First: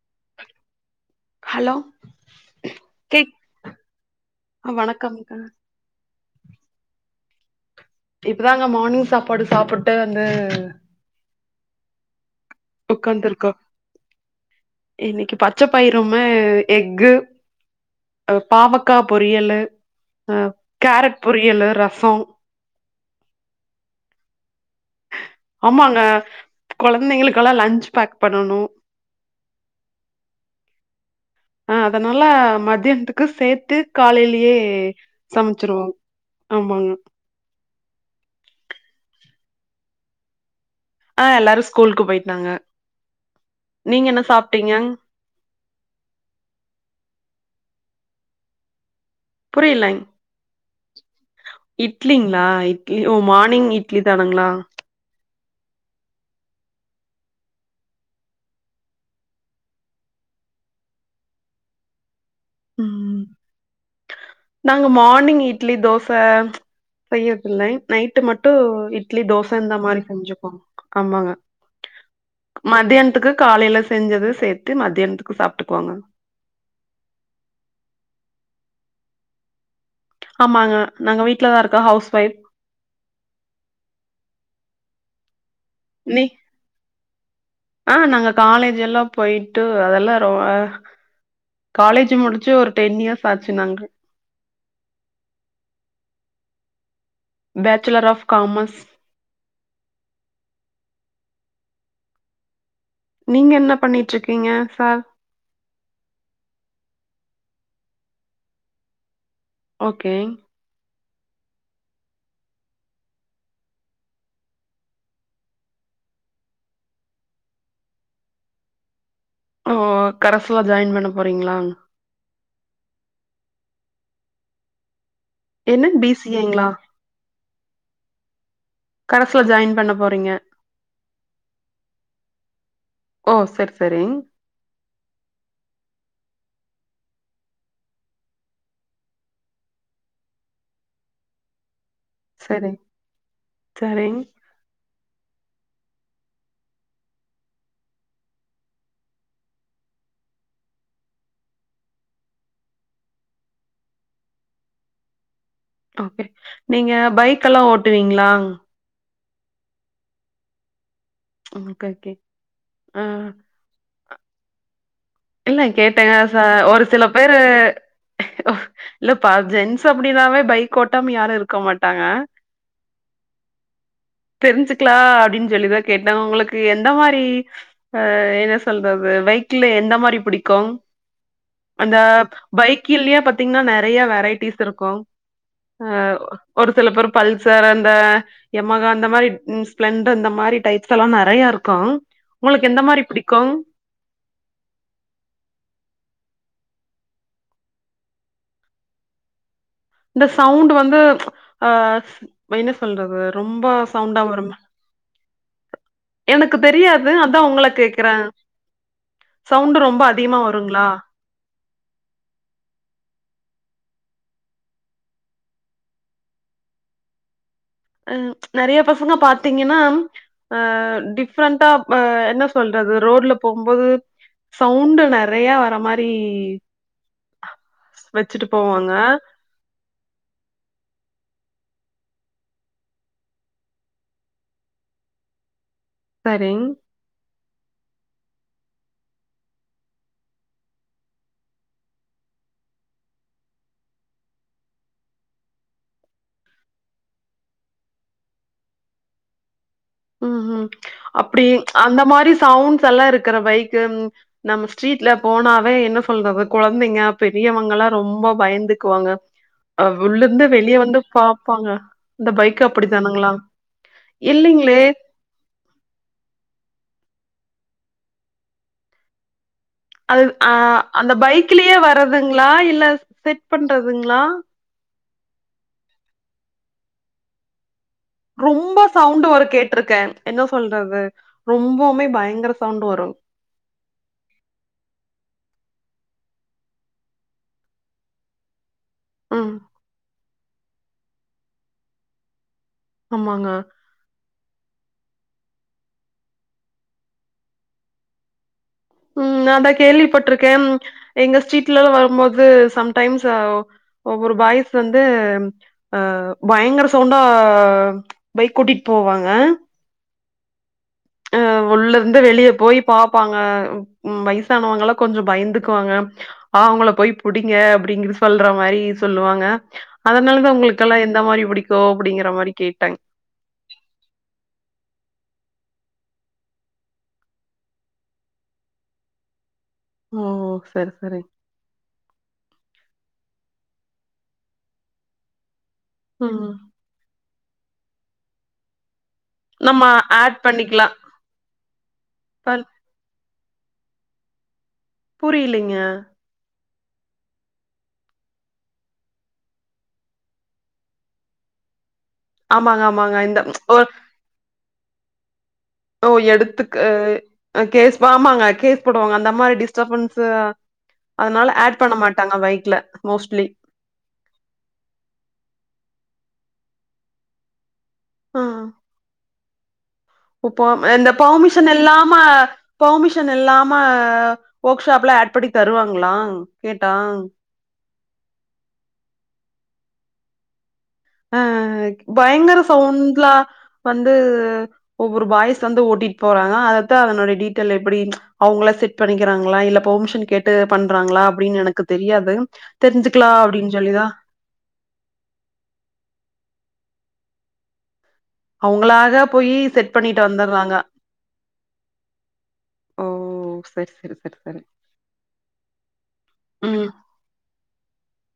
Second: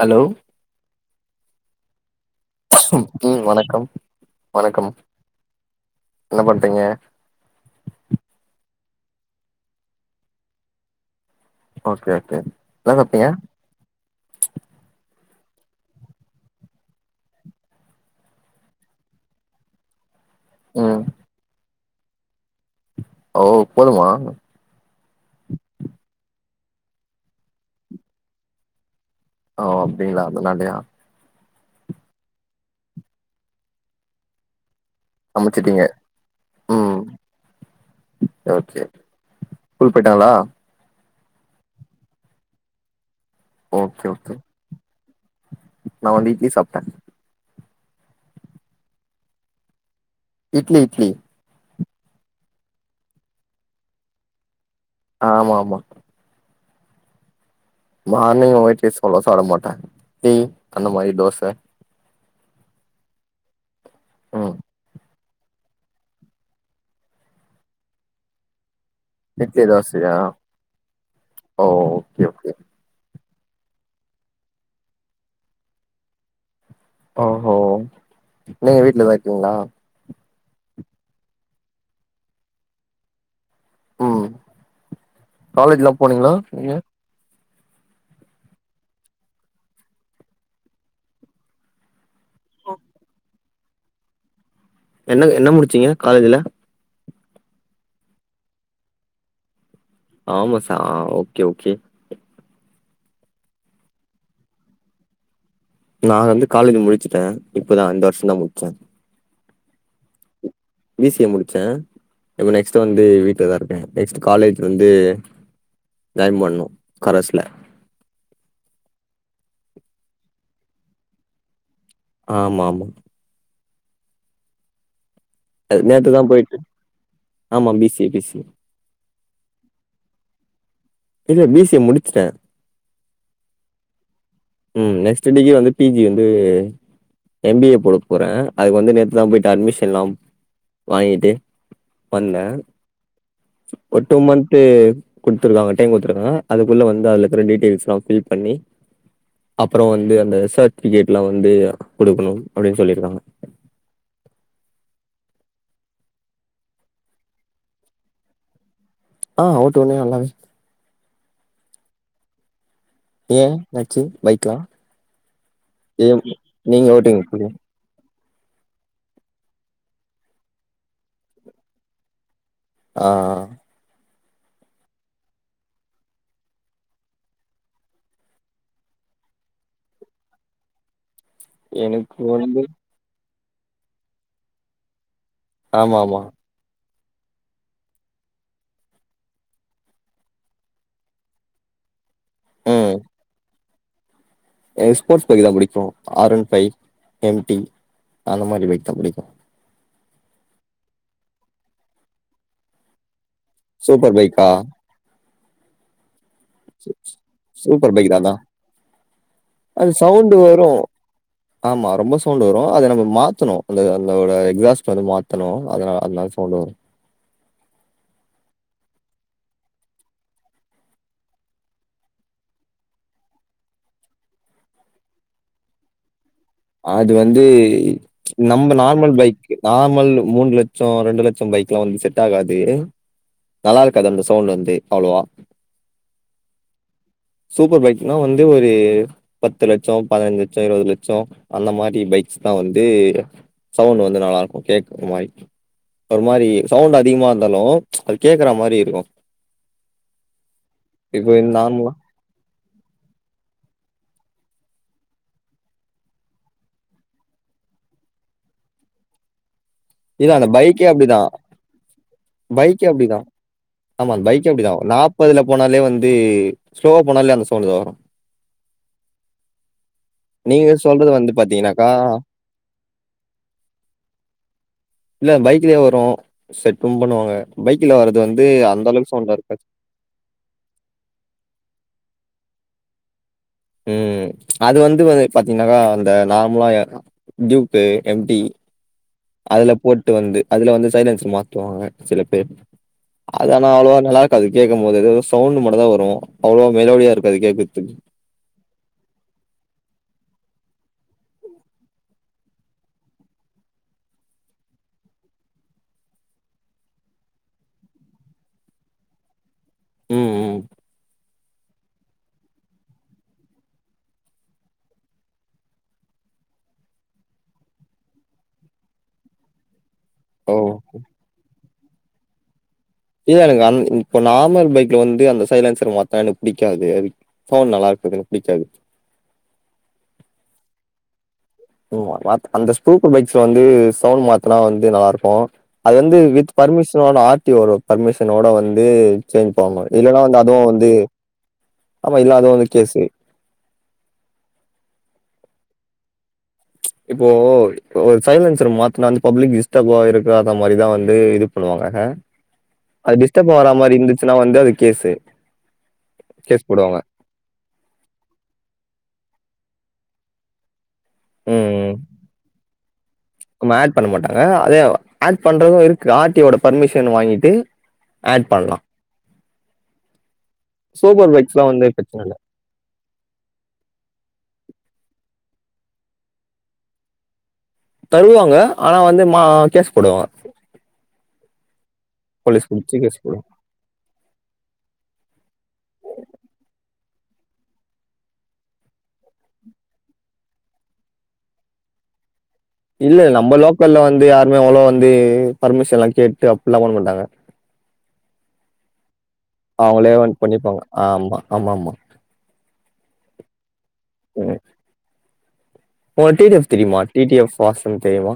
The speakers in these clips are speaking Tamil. ஹலோ ஹலோ சும் கேக் ம் வணக்கம் வணக்கம் என்ன பண்றீங்க இப்பதாங்க மார்னிங் சாப்பாடு சாப்பிட்டு வந்து ஓகே ஓகே என்ன சாப்ட்டீங்க உக்காந்திருக்கோ இன்னிக்கு பச்ச பயிரும்மே எக்கு பாவக்காய் பொரியல்லு அ ம் கேரட் பொரியல்லு ரசோ ஓ போதுமா ஆமாங்க குழந்தைங்களுக்கெல்லாம் லன்ச் பேக் பண்ணணும் ஓ அப்டிங்களா அதனாலயா அ அதனால மதியானத்துக்கு சேர்த்து காலையிலயே சமச்சுட்டீங்க சமச்சிருவோ ஆமாங்க ம் ஓகே ஸ்கூல் போய்ட்டாங்களா ஆ எல்லாரும் ஸ்கூலுக்கு போயிட்டாங்க நீங்க என்ன சாப்ட்டீங்க நான் வந்து இட்லி சாப்ட புரியலங் இட்லி இட்லி இட்லிங்ளா இட்லி ஓ மானிங் இட்லி தானுங்ளா ஆமா மா மார்னிங் ஒயிட் ரைஸ்சொலா சாப்ட மாட்டே டீ அந்த மாரி தோச ம் ம் நாங்க மார்னிங் இட்லி தோச செய்றதுயில்லைங் நைட்டு மட்டு ட்லி தோச இட்லி இந்த மாரி தோசையா செஞ்சிப்போ ஆமாங்க ஓ ஓகே ஓகே மதியான்த்துக்கு காலைல செஞ்சத சேத்து மதியான்த்துக்கு சாப்ட்டுக்குவாங்க ஓஹோ நீங்க வீட்லதா இருக்கிங்ளா ஆமாங்க நாங்க வீட் லதா இருக்கோ ஹவுஸ் வைஃப் ம் காலேஜ்லா நீ போனீங்களா நீங்க ஆ நாங்க காலேஜ்ஜெல்லா போய்ட்டு அதெல்லா ரொ அ காலேஜ் முடிச்சு ஒரு டென் இயர்ஸ் ஆச்சு நாங்க என்ன என்ன முடிச்சிங்க காலேஜ்ல பேச்சிலர் ஆஃப் காமர்ஸ் கமெர்ஸ்ஸா ஓக்கே ஓக்கே நீங்க என்ன பண்ணிட்டு இருக்கீங்க சார் நா வந்து காலேஜ் முடுச்சுட்டே இப்பதா இந்த வருஷந்தா முட்ச்சே ஓக்கே பி சி ஏ முடிச்சே இப்ப நெக்ஸ்ட் வந்து வீட்ல தா இருக்கே நெக்ஸ்ட் காலேஜ் வந்து ஜாயின் பண்ணு கரஸ்ல ஓ கரஸ்ல ஜாயின் பண்ண போறீங்ளா ஆமாமா என்ன பி நேத்துதா சி ஏ போய்ட்டு ங்களா ஆமா B C A B C A கரஸ்ல ஜாயின் பண்ண போறீங்க இல்ல பி சி ஏ முடிச்சுட்டே ஓ சரி சரி ம் நெக்ஸ்ட்டு டிகிரி வந்து பி ஜி வந்து எம் பி ஏ போட போறே அதுக்கு வந்து நேத்துதா போயிட்டு அட்மிஷன்லாம் வாங்கிட்டு வந்தே சரி, ஒரு டூ சரிங். மந்த் டு குட்த்துருக்காங்க டைம் குட்டுத்துருக்காங்க அதுக்குள்ள வந்து அதுல இருக்ற டீட்டெயில்ஸ்லா ஃபில் பண்ணி அப்றோ வந்து அந்த சர்ட்ஃபிகேட்லா வந்து குடுக்கணும் அப்டின் சொல்லிருக்காங்க ஓகே நீங்க பைக் எல்லா ஓட்டுவீங்ளா ஆ ஓட்டுவேனே நல்லாவே ஓகே ஓகே ஆ ஏ என்னாச்சு பைக்லா இல்ல ஏ கேட்டேங்க ச ஒரு நீங்க சில ஓட்டுவீங்க பேரு போலயே இல்லப்ப ஜென்ஸ் அப்டின்னாவே பைக் ஓட்டாம யாரு இருக்க மாட்டாங்க ஆ ஆ தெரிஞ்சுக்லா அப்டின் சொல்லிதா கேட்டே உங்ளுக்கு எந்த மாரி அ என்ன சொல்றது பைக்ல எந்த மாரி புடிக்கும் அந்த எனக்கு வந்து பைக் கில்லயா பாத்தீங்ன்னா நெறையா வெரைட்டிஸ் இருக்கு ஆ ஆமா ஆமா ஒரு சில பேர் பல்சர் அந்த எமகா அந்த மாரி ம் ஸ்பிளெண்டர் இந்த மாரி டைப்ஸ்லா நெறையா இருக்கு உங்களுக்கு எந்த ம் மாரி புடிக்கு எனக்கு ஸ்போர்ட்ஸ் பைக் தா புடிக்கு ஆர் ஒன் ஃபைவ் எம்டி அந்த மாரி பைக் தா புடிக்கு இந்த சவுண்டு வந்து ஆ என்ன சொல்றது ரொம்ப சூப்பர் சவுண்டா பைக்கா வருமே எனக்கு தெரியாது அதா உங்கள சூப்பர் பைக் கேக்குறே தானா சவுண்டு அது ரொம்ப சவுண்டு அதிகமா வரு வருங்களா ஆமா ரொம்ப சவுண்டு வரு அத நம்ப மாத்தணு அந்த அதோட எக்ஸாஸ்டர் வந்து மாத்தணு அதுனால அதுனால சவுண்டு வரு அ நெறைய பசங்க பாத்தீங்கன்னா அ டிஃப்ரெண்ட்டா ஆ என்ன சொல்றது ரோட்ல போகுபோது சவுண்டு நெறையா வர மாரி அது வந்து வச்சுட்டு நம்ப போவாங்க நார்மல் பைக் நார்மல் மூணு லட்சோ ரெண்டு லட்சோ பைக் எல்லா வந்து செட் ஆகாது நல்லா இருக்காது அந்த சவுண்ட் வந்து அவ்ளோவா சரி சூப்பர் பைக்னா வந்து ஒரு பத்து லட்சோ பதினைஞ்சு லட்சோ இருபது லட்சோ அந்த மாரி பைக்ஸ் தா வந்து சவுண்ட் வந்து நல்லா இருக்கு கேக்குற மாரி ஒரு மாரி சவுண்ட் அதிகமா இருந்தாலு அது கேக்குற மாரி இருக்கு ம் ம் இப்ப அப்டி நார்மலா அந்த மாரி சவுண்ட்ஸ்லா இருக்குற பைக்கு நம்ம ஸ்ட்ரீட்ல போனாவே என்ன சொல்றது கொழந்தைங்க பெரியவங்கலா ரொம்ப பயந்துக்குவாங்க அ இல்ல உள்ளிருந்து அந்த வெளிய பைக்கே வந்து அப்டிதா பாப்பாங்க இந்த பைக் பைக்கே அப்டிதா அப்படித்தானுங்களா ஆமா அந்த பைக்கே அப்டிதா இல்லைங்களே நா ப்பதுல போனாலே வந்து ஸ்லோவா போனாலே அந்த சவுண்டுதா வரு அது ஆ நீங்க சொல்றது அந்த வந்து பைக்லயே பாத்தீங்கன்னாக்கா வரதுங்களா இல்ல செட் பண்றதுங்களா இல்ல பைக்லயே வரு செட்டு பண்ணுவாங்க பைக்ல வர ரொம்ப சவுண்டு வரு கேட்டிருக்கே என்ன சொல்றது ரொம்பவுமே பயங்கர சவுண்டு வரு ம் அது வந்து வ பாத்தீங்கன்னாக்க அந்த நார்மலா டியூப்பு எம் டி ம். அதுல போட்டு வந்து அதுல வந்து சைலன்ஸ்சர் மாத்துவாங்க சில பேர் ஆமாங்க. அது ஆனா அவ்ளவா நல்லா இருக்காது கேக்கும்போது எதோ சவுண்டு மட்டு தா வரு அவ்ளோவா மெலோடியா இருக்காது கேக்குறதுக்கு ம் நா அதா கேள்விப்பட்டிருக்கே எங்க ஸ்ட்ரீட்ல எல்லா வரும்போது சம்டைம்ஸ் ஒவ்வொரு பாய்ஸ் வந்து ஆ பயங்கர சவுண்டா பைக் ஓட்டிட்டு போவாங்க ம் ம் அ உள்ள இருந்து வெளிய போய் பாப்பாங்க ம் வயசானவங்க எல்லா கொஞ்சோ பயந்துக்குவாங்க அவுங்கள போய் புடிங்க அப்படிங்கற சொல்ற மாரி சொல்லுவாங்க அதுனால தா ஓ உங்களுகெல்லா எந்த மாரி புடிக்கு அப்படிங்கிற மாரி கேட்டங் இல்ல எனக்கு அந் இப்ப நார்மல் பைக்ல வந்து அந்த சைலன்சர் மாத்னா எனக்கு புடிக்காது அது ஃபோன் நல்லா இருக்குறது எனக்கு புடிக்காது ஓ செரி செரி ம் வாத் அந்த ஸ்பூப் பைக்ஸ்ல வந்து சவுண்டு மாத்தனா வந்து நல்லா இருக்கு அது வந்து வித் ம் பர்மிஷனோட ஆர் டி ஓ ட பர்மிஷனோட வந்து நம்ம சேமிப்பாங்க இல்லன்னா ஆட் வந்து அதுவு பண்ணிக்கலா வந்து ஆமா இல்லாதவனுக்கு கேசு புரியிலைங்க இப்போ ஒரு சைலன்சர் மாத்தனா வந்து பப்ளிக் டிஸ்டப் ஆயிர கூடாத மாரிதா வந்து இது பண்ணுவாங்க ஆமாங்க ஆமாங்க அது இந்த டிஸ்டர்ப் ஆற ஒரு மாரி இருந்துச்சுன்னா வந்து அது கேசு ஓ எடுத்துக்கு கேஸ் ஆமாங்க கேஸ் போடுவாங்க அந்த மா டிஸ்டர்பன்சு அதுனால ம் ஆட் ம் பண்ண மாட்டாங்க பைக்ல மோஸ்ட்லி நம்ம ஆட் பண்ண மாட்டாங்க அதே ஆட் பண்றது இருக்கு ஆர் டி யோட பர்மிஷன் வாங்கிட்டு ஆட் பண்லா ப்ப இந்த சூப்பர் பைக்ஸ்லா பர்மிஷன் வந்து இல்லாம பிரச்சன இல்ல பெமிஷன் இல்லாம ஒர்க்ஷாப்ல ஆட் பண்ணி தருவாங்களா கேட்டா தருவாங்க ஆனா வந்து மா கேஸ் போடுவா அ அ பயங்கர போலீஸ் புடிச்சு கேஸ் சவுண்ட்லா போடுவாங்க வந்து ஒவ்வொரு பாய்ஸ் வந்து ஓட்டிட் போறாங்க அதத்தா அதனுடைய டீட்டெயில் எப்டி அவுங்களா செட் பண்ணிக்கிறாங்களா இல்ல பெர்மிஷன் கேட்டு பண்றாங்களா அப்டின்னு எனக்கு தெரியாது இல்ல தெரிஞ்சுக்கலா நம்ம அப்டின்னு லோக்கல்ல சொல்லிதா வந்து யாருமே அவ்ளோவ வந்து பர்மிஷன்ல்லா கேட்டு அப்டிலா பண்ண மாட்டாங்க அவங்களா க போயி செட் அவங்களே பண்ணிட்டு வந்து வந்தற்றாங்க பண்ணிப்பாங்க ஆமா ஆமாமா ஓ செரி செரி செரி செரி உனக்கு டி டி எஃப் ம் தெரியுமா? டி டி எஃப் வாசன் தெரியுமா?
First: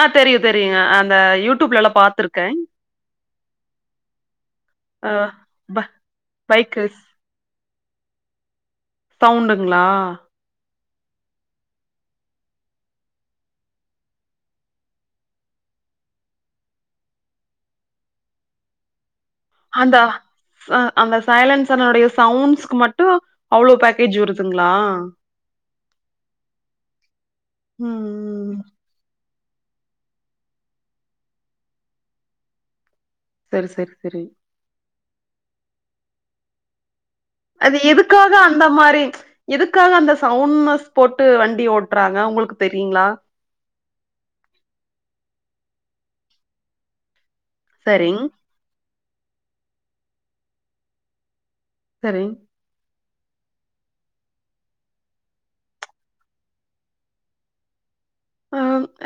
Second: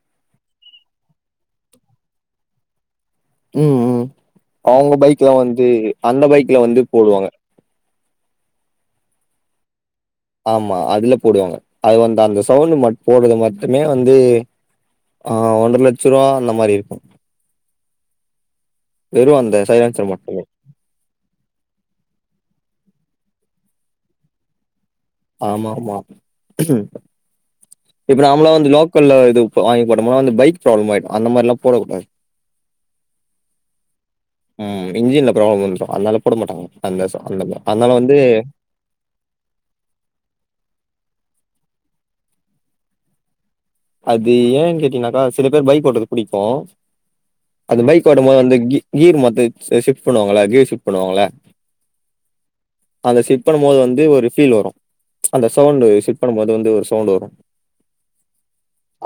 ஆ தெரியு தெரியுங்க அந்த யூடியூப்லல்லா பாத்துருக்க ம் ம் அவுங்க அ பைக்லா வந்து ப அந்த பைக்ல வந்து பைக்கு போடுவாங்க சவுண்ட்டுங்களா ஆமா அதுல போடுவாங்க அது வந்து அந்த சவுண்டு மட் போட்றது மட்டுமே வந்து ஆ ஒன்ற லட்ச ரூவா அந்த மாரி இருக்கும் வெறு அந்த அந்தா சைலன்சர் மட்டுமே அந்த சைலன்ஸ்ரனுடைய சவுண்ட்ஸ்க்கு மட்டு அவ்ளோ பேக்கேஜ் வருதுங்களா ஆமா ஆமா ம் இப்ப நாமளா ம் வந்து லோ க்கல்ல இது வாங்கி போட்டமுன்னா வந்து பைக் ப்ராப்ளம் ஆயிடு அந்த மாரிலா போடக்கூடாது சரி சரி சரி ம் இன்ஜின்ல ப்ராப்ளம் வந்துரும் அதனால போட மாட்டாங்க அந்த [unintelligible] அது வந்து எதுக்காக அந்த மாரி எதுக்காக அந்த சவுண்நெஸ் போட்டு வண்டி ஓட்றாங்க உங்களுக்கு தெரியுங்களா அது ஏன் கேட்டீங்கனாக்கா சில பேர் பைக் ஓட்டுறது புடிக்கு அந்த பைக் ஓட்ட சரிங் போது வந்து கீ கீர் மத்த ஷிஃப்ட் பண்ணுவாங்கள கீர் ஷிஃப்ட் பண்ணுவாங்கள செரிங் அந்த ஃபிட் பண்ணுபோது வந்து ஒரு ஃபீல் வரு அந்த சவுண்ட் ஃபிட் பண்ணுபோது வந்து ஒரு சவுண்ட் வரு அ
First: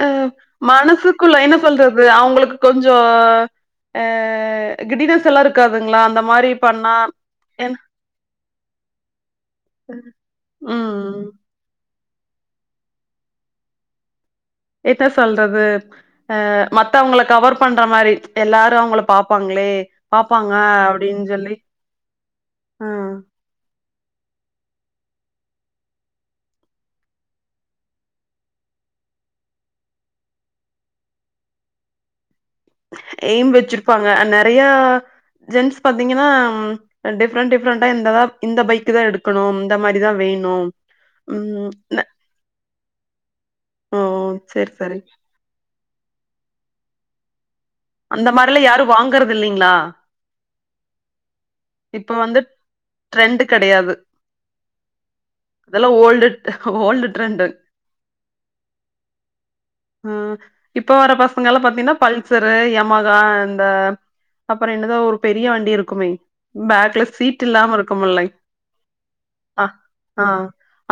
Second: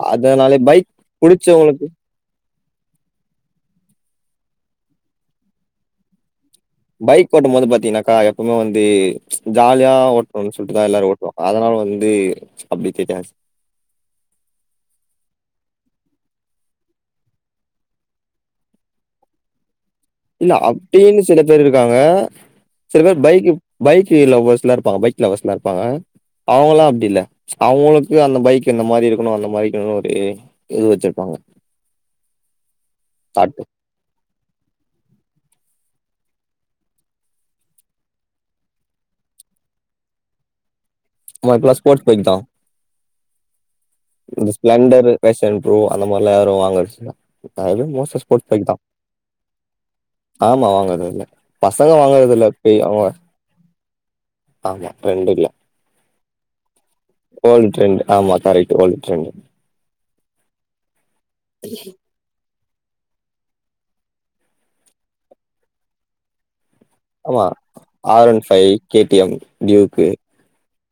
அ அதனாலே பைக் மனசுக்குள்ள என்ன புடிச்சவங்களுக்கு சொல்றது அவங்களுக் கொஞ்சோ ஆ கிடினெஸல்லா இருக்காதுங்களா அந்த மாரி பண்ணா பைக் ஓட்டு போது என் பாத்தீங்கன்னாக்கா எப்பமே வந்து ஜாலியா ஒட் [unintelligible] ஷுட்டு தா எல்லாரு ம் ஓட்டுவாங்க அதனால வந்து அப்டி தெரியாது எத சொல்றது அ மத்தவங்கள கவர் பண்ற மாரி எல்லாரு அவங்கள பாப்பாங்ளே இல்ல அப்டின்னு சில பேர் இருக்காங்க ஆ சில பேர் பைக் பைக் லவ்வர்ஸ் லா இருப்பாங்க பைக் லவ்வர்ஸ் லா இருப்பாங்க அவங்கல்லா அப்டி இல்ல அவங்களுக்கு அந்த பைக் இந்த மாரி இருக்கணு அந்த மாதிரி இருக்கணு ஒரு இது வச்சிருப்பாங்க எய்ம் தாட்டு வச்சிருப்பாங்க அ நெறையா ஜென்ஸ் பாத்தீங்கன்னா டிஃப்ரெண்ட் டிஃப்ரெண்ட்டா இந்ததா இந்த பைக்கு தா எடுக்கணு இந்த மாரிதா வேணு மா ம் இப்போல ந ஸ்போர்ட்ஸ் பைக் தா ஓ இந்த செரி செரி ஸ்பெளண்டரு ஃபேஷன் ப்ரோ அந்த மாரிலா யாரு வாங்கடுச்சுத அதும் அந்த மாரிலா யாரு வாங்கறது இல்லைங்களா ஆமா வாங்குறதில்ல பசங்க வாங்கறதில்ல இப்பயு ஆமாங்க ட்ரெண்டு கெடையாது ஆமா ட்ரெண்டில்ல இதெல்லா ஓல்டு ஓல்டு ட்ரெ ஓல்டு ட்ரெண்ட் ஆமா கரைட்டு ஓல்டு ட்ரெண்ட் ஆ இப்ப வர பசங்கல்லா பாத்தீன்னா பல்சர் து யமாகா அந்த அப்புற என்னது ஒரு பெரிய வண்டி இருக்குமே பேக்ல சீட் ஆமா இல்லாம ஆர் இருக்குமில்லைங் one five K T M அ டியூக்கு ஆ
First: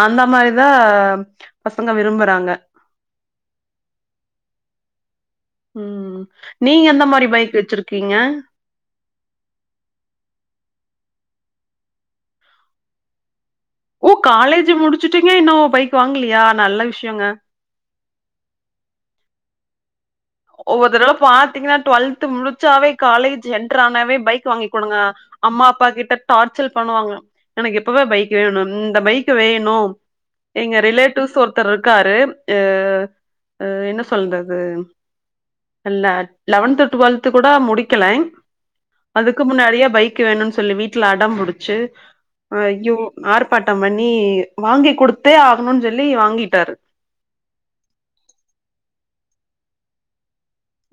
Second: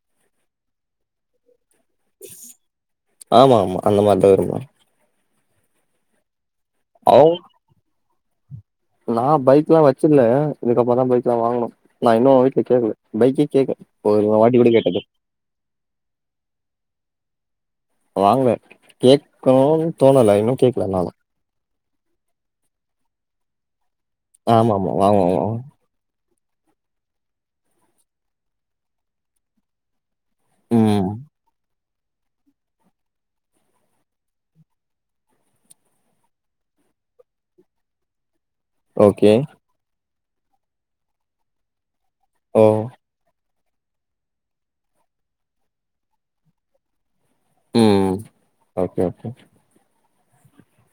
அந்த மாரிதா பசங்க விரும்புறாங்க ஆமா ஆமா அந்த மாதிரிதா விரும்புறாங் ம் நீங்க எந்த மாரி அவ் பைக் வெச்சிருக்கீங்க நா பைக்லா வச்சில்ல இதுக்கப்புறந்தா பைக்ல்லா வாங்கணு நா இன்னு வீட்ல கேக்கல பைக்கே கேக்ல ஓ காலேஜு முடிச்சுட்டிங்க இன்னு பைக் வாங்கலையா நல்ல விஷயோங்க வாங்வே கேட்கணுன் தோணல இன்னு ஒவ்வொரு கேக்கல தறவ நானு பாத்தீங்கன்னா ட்வெல்த் முடிச்சாவே காலேஜ் என்ட்ரு ஆனாவே பைக் வாங்கி ஆமா ஆமா குடுங்க வாங்குவோ வாங்குவோ அம்மா அப்பா கிட்ட டார்ச்சல் பண்ணுவாங்க எனக்கு இப்பவே பைக் வேணுன் இந்த பைக் வேணு எங்க ம் ரிலேட்டிவ்ஸ் ஒர்த்தர் ருக்காரு ஆ ஆ என்ன சொல்றது இல்ல லெவன்த் டுவெல்த்து கூட முடிக்கலைங் ஓகே அதுக்கு முன்னாடியே பைக் கு வேணுன் சொல்லி வீட்ல அடம்புடிச்சு ஓ ஐயோ ஆர் பாட்டம் பண்ணி வாங்கி குடுத்தே ஆகணுன் சொல்லி வாங்கிட்டாரு ம் ஓகே ஓகே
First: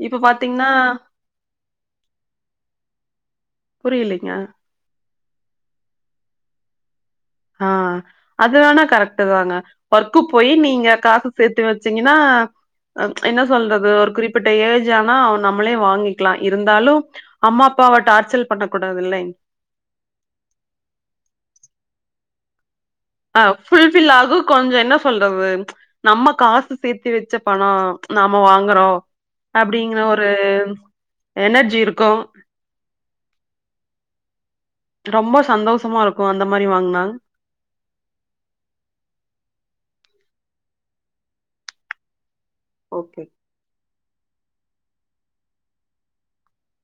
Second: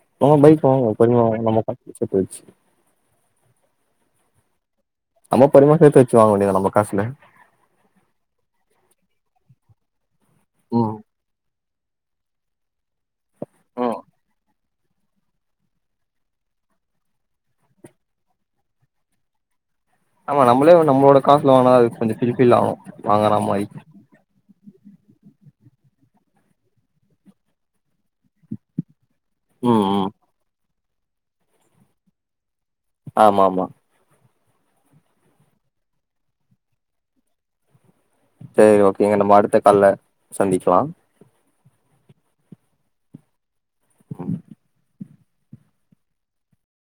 இப்ப நம்ம பைக் பாத்தீங்கன்னா வாங்குவோ பொறுமியா வாங்வோ நம்ம காசுல சேத்து வெச்சு புரியலிங்க நம்ம பொறும்யா சேத்து வெச்சு வாங்க வேண்டிதா நம்ம காசுல ஆ அது வேணா கரெக்ட்டு தாங்க ஒர்க்கு போயி நீங்க ம் காசு சேத்து வெ ச்சீங்கின்னா என்ன சொல்றது ம் ஒரு குறிப்பிட்ட ஏஜு ஆனா அவ நம்மளே வாங்கிக்லா இருந்தாலு அம்மா அப்பாவ டார்ச்சல் பண்ண கூடாது இல்லைங் ஆமா நம்மளே நம்மளோட காஸ்ல வாங்னா அது கொஞ்சோ ஃபுல்ஃபில் ஆவு அ ஃபுல்ஃபில் ஆகு கொஞ்சோ என்ன சொல்றது நம்ம காசு சேத்தி வெச்ச பணோ நம்ம வாங்குறோ ம் அப்டிங்கிற ம் ஒரு எனர்ஜி இருக்கு ஆமா ஆமா ரொம்ப சந்தோஷமா இருக்கு அந்த மாரி வாங்னா சேரி ஓகேங்க நம்ம அடுத்த கால்ல சந்திக்கலா ஓகே ம்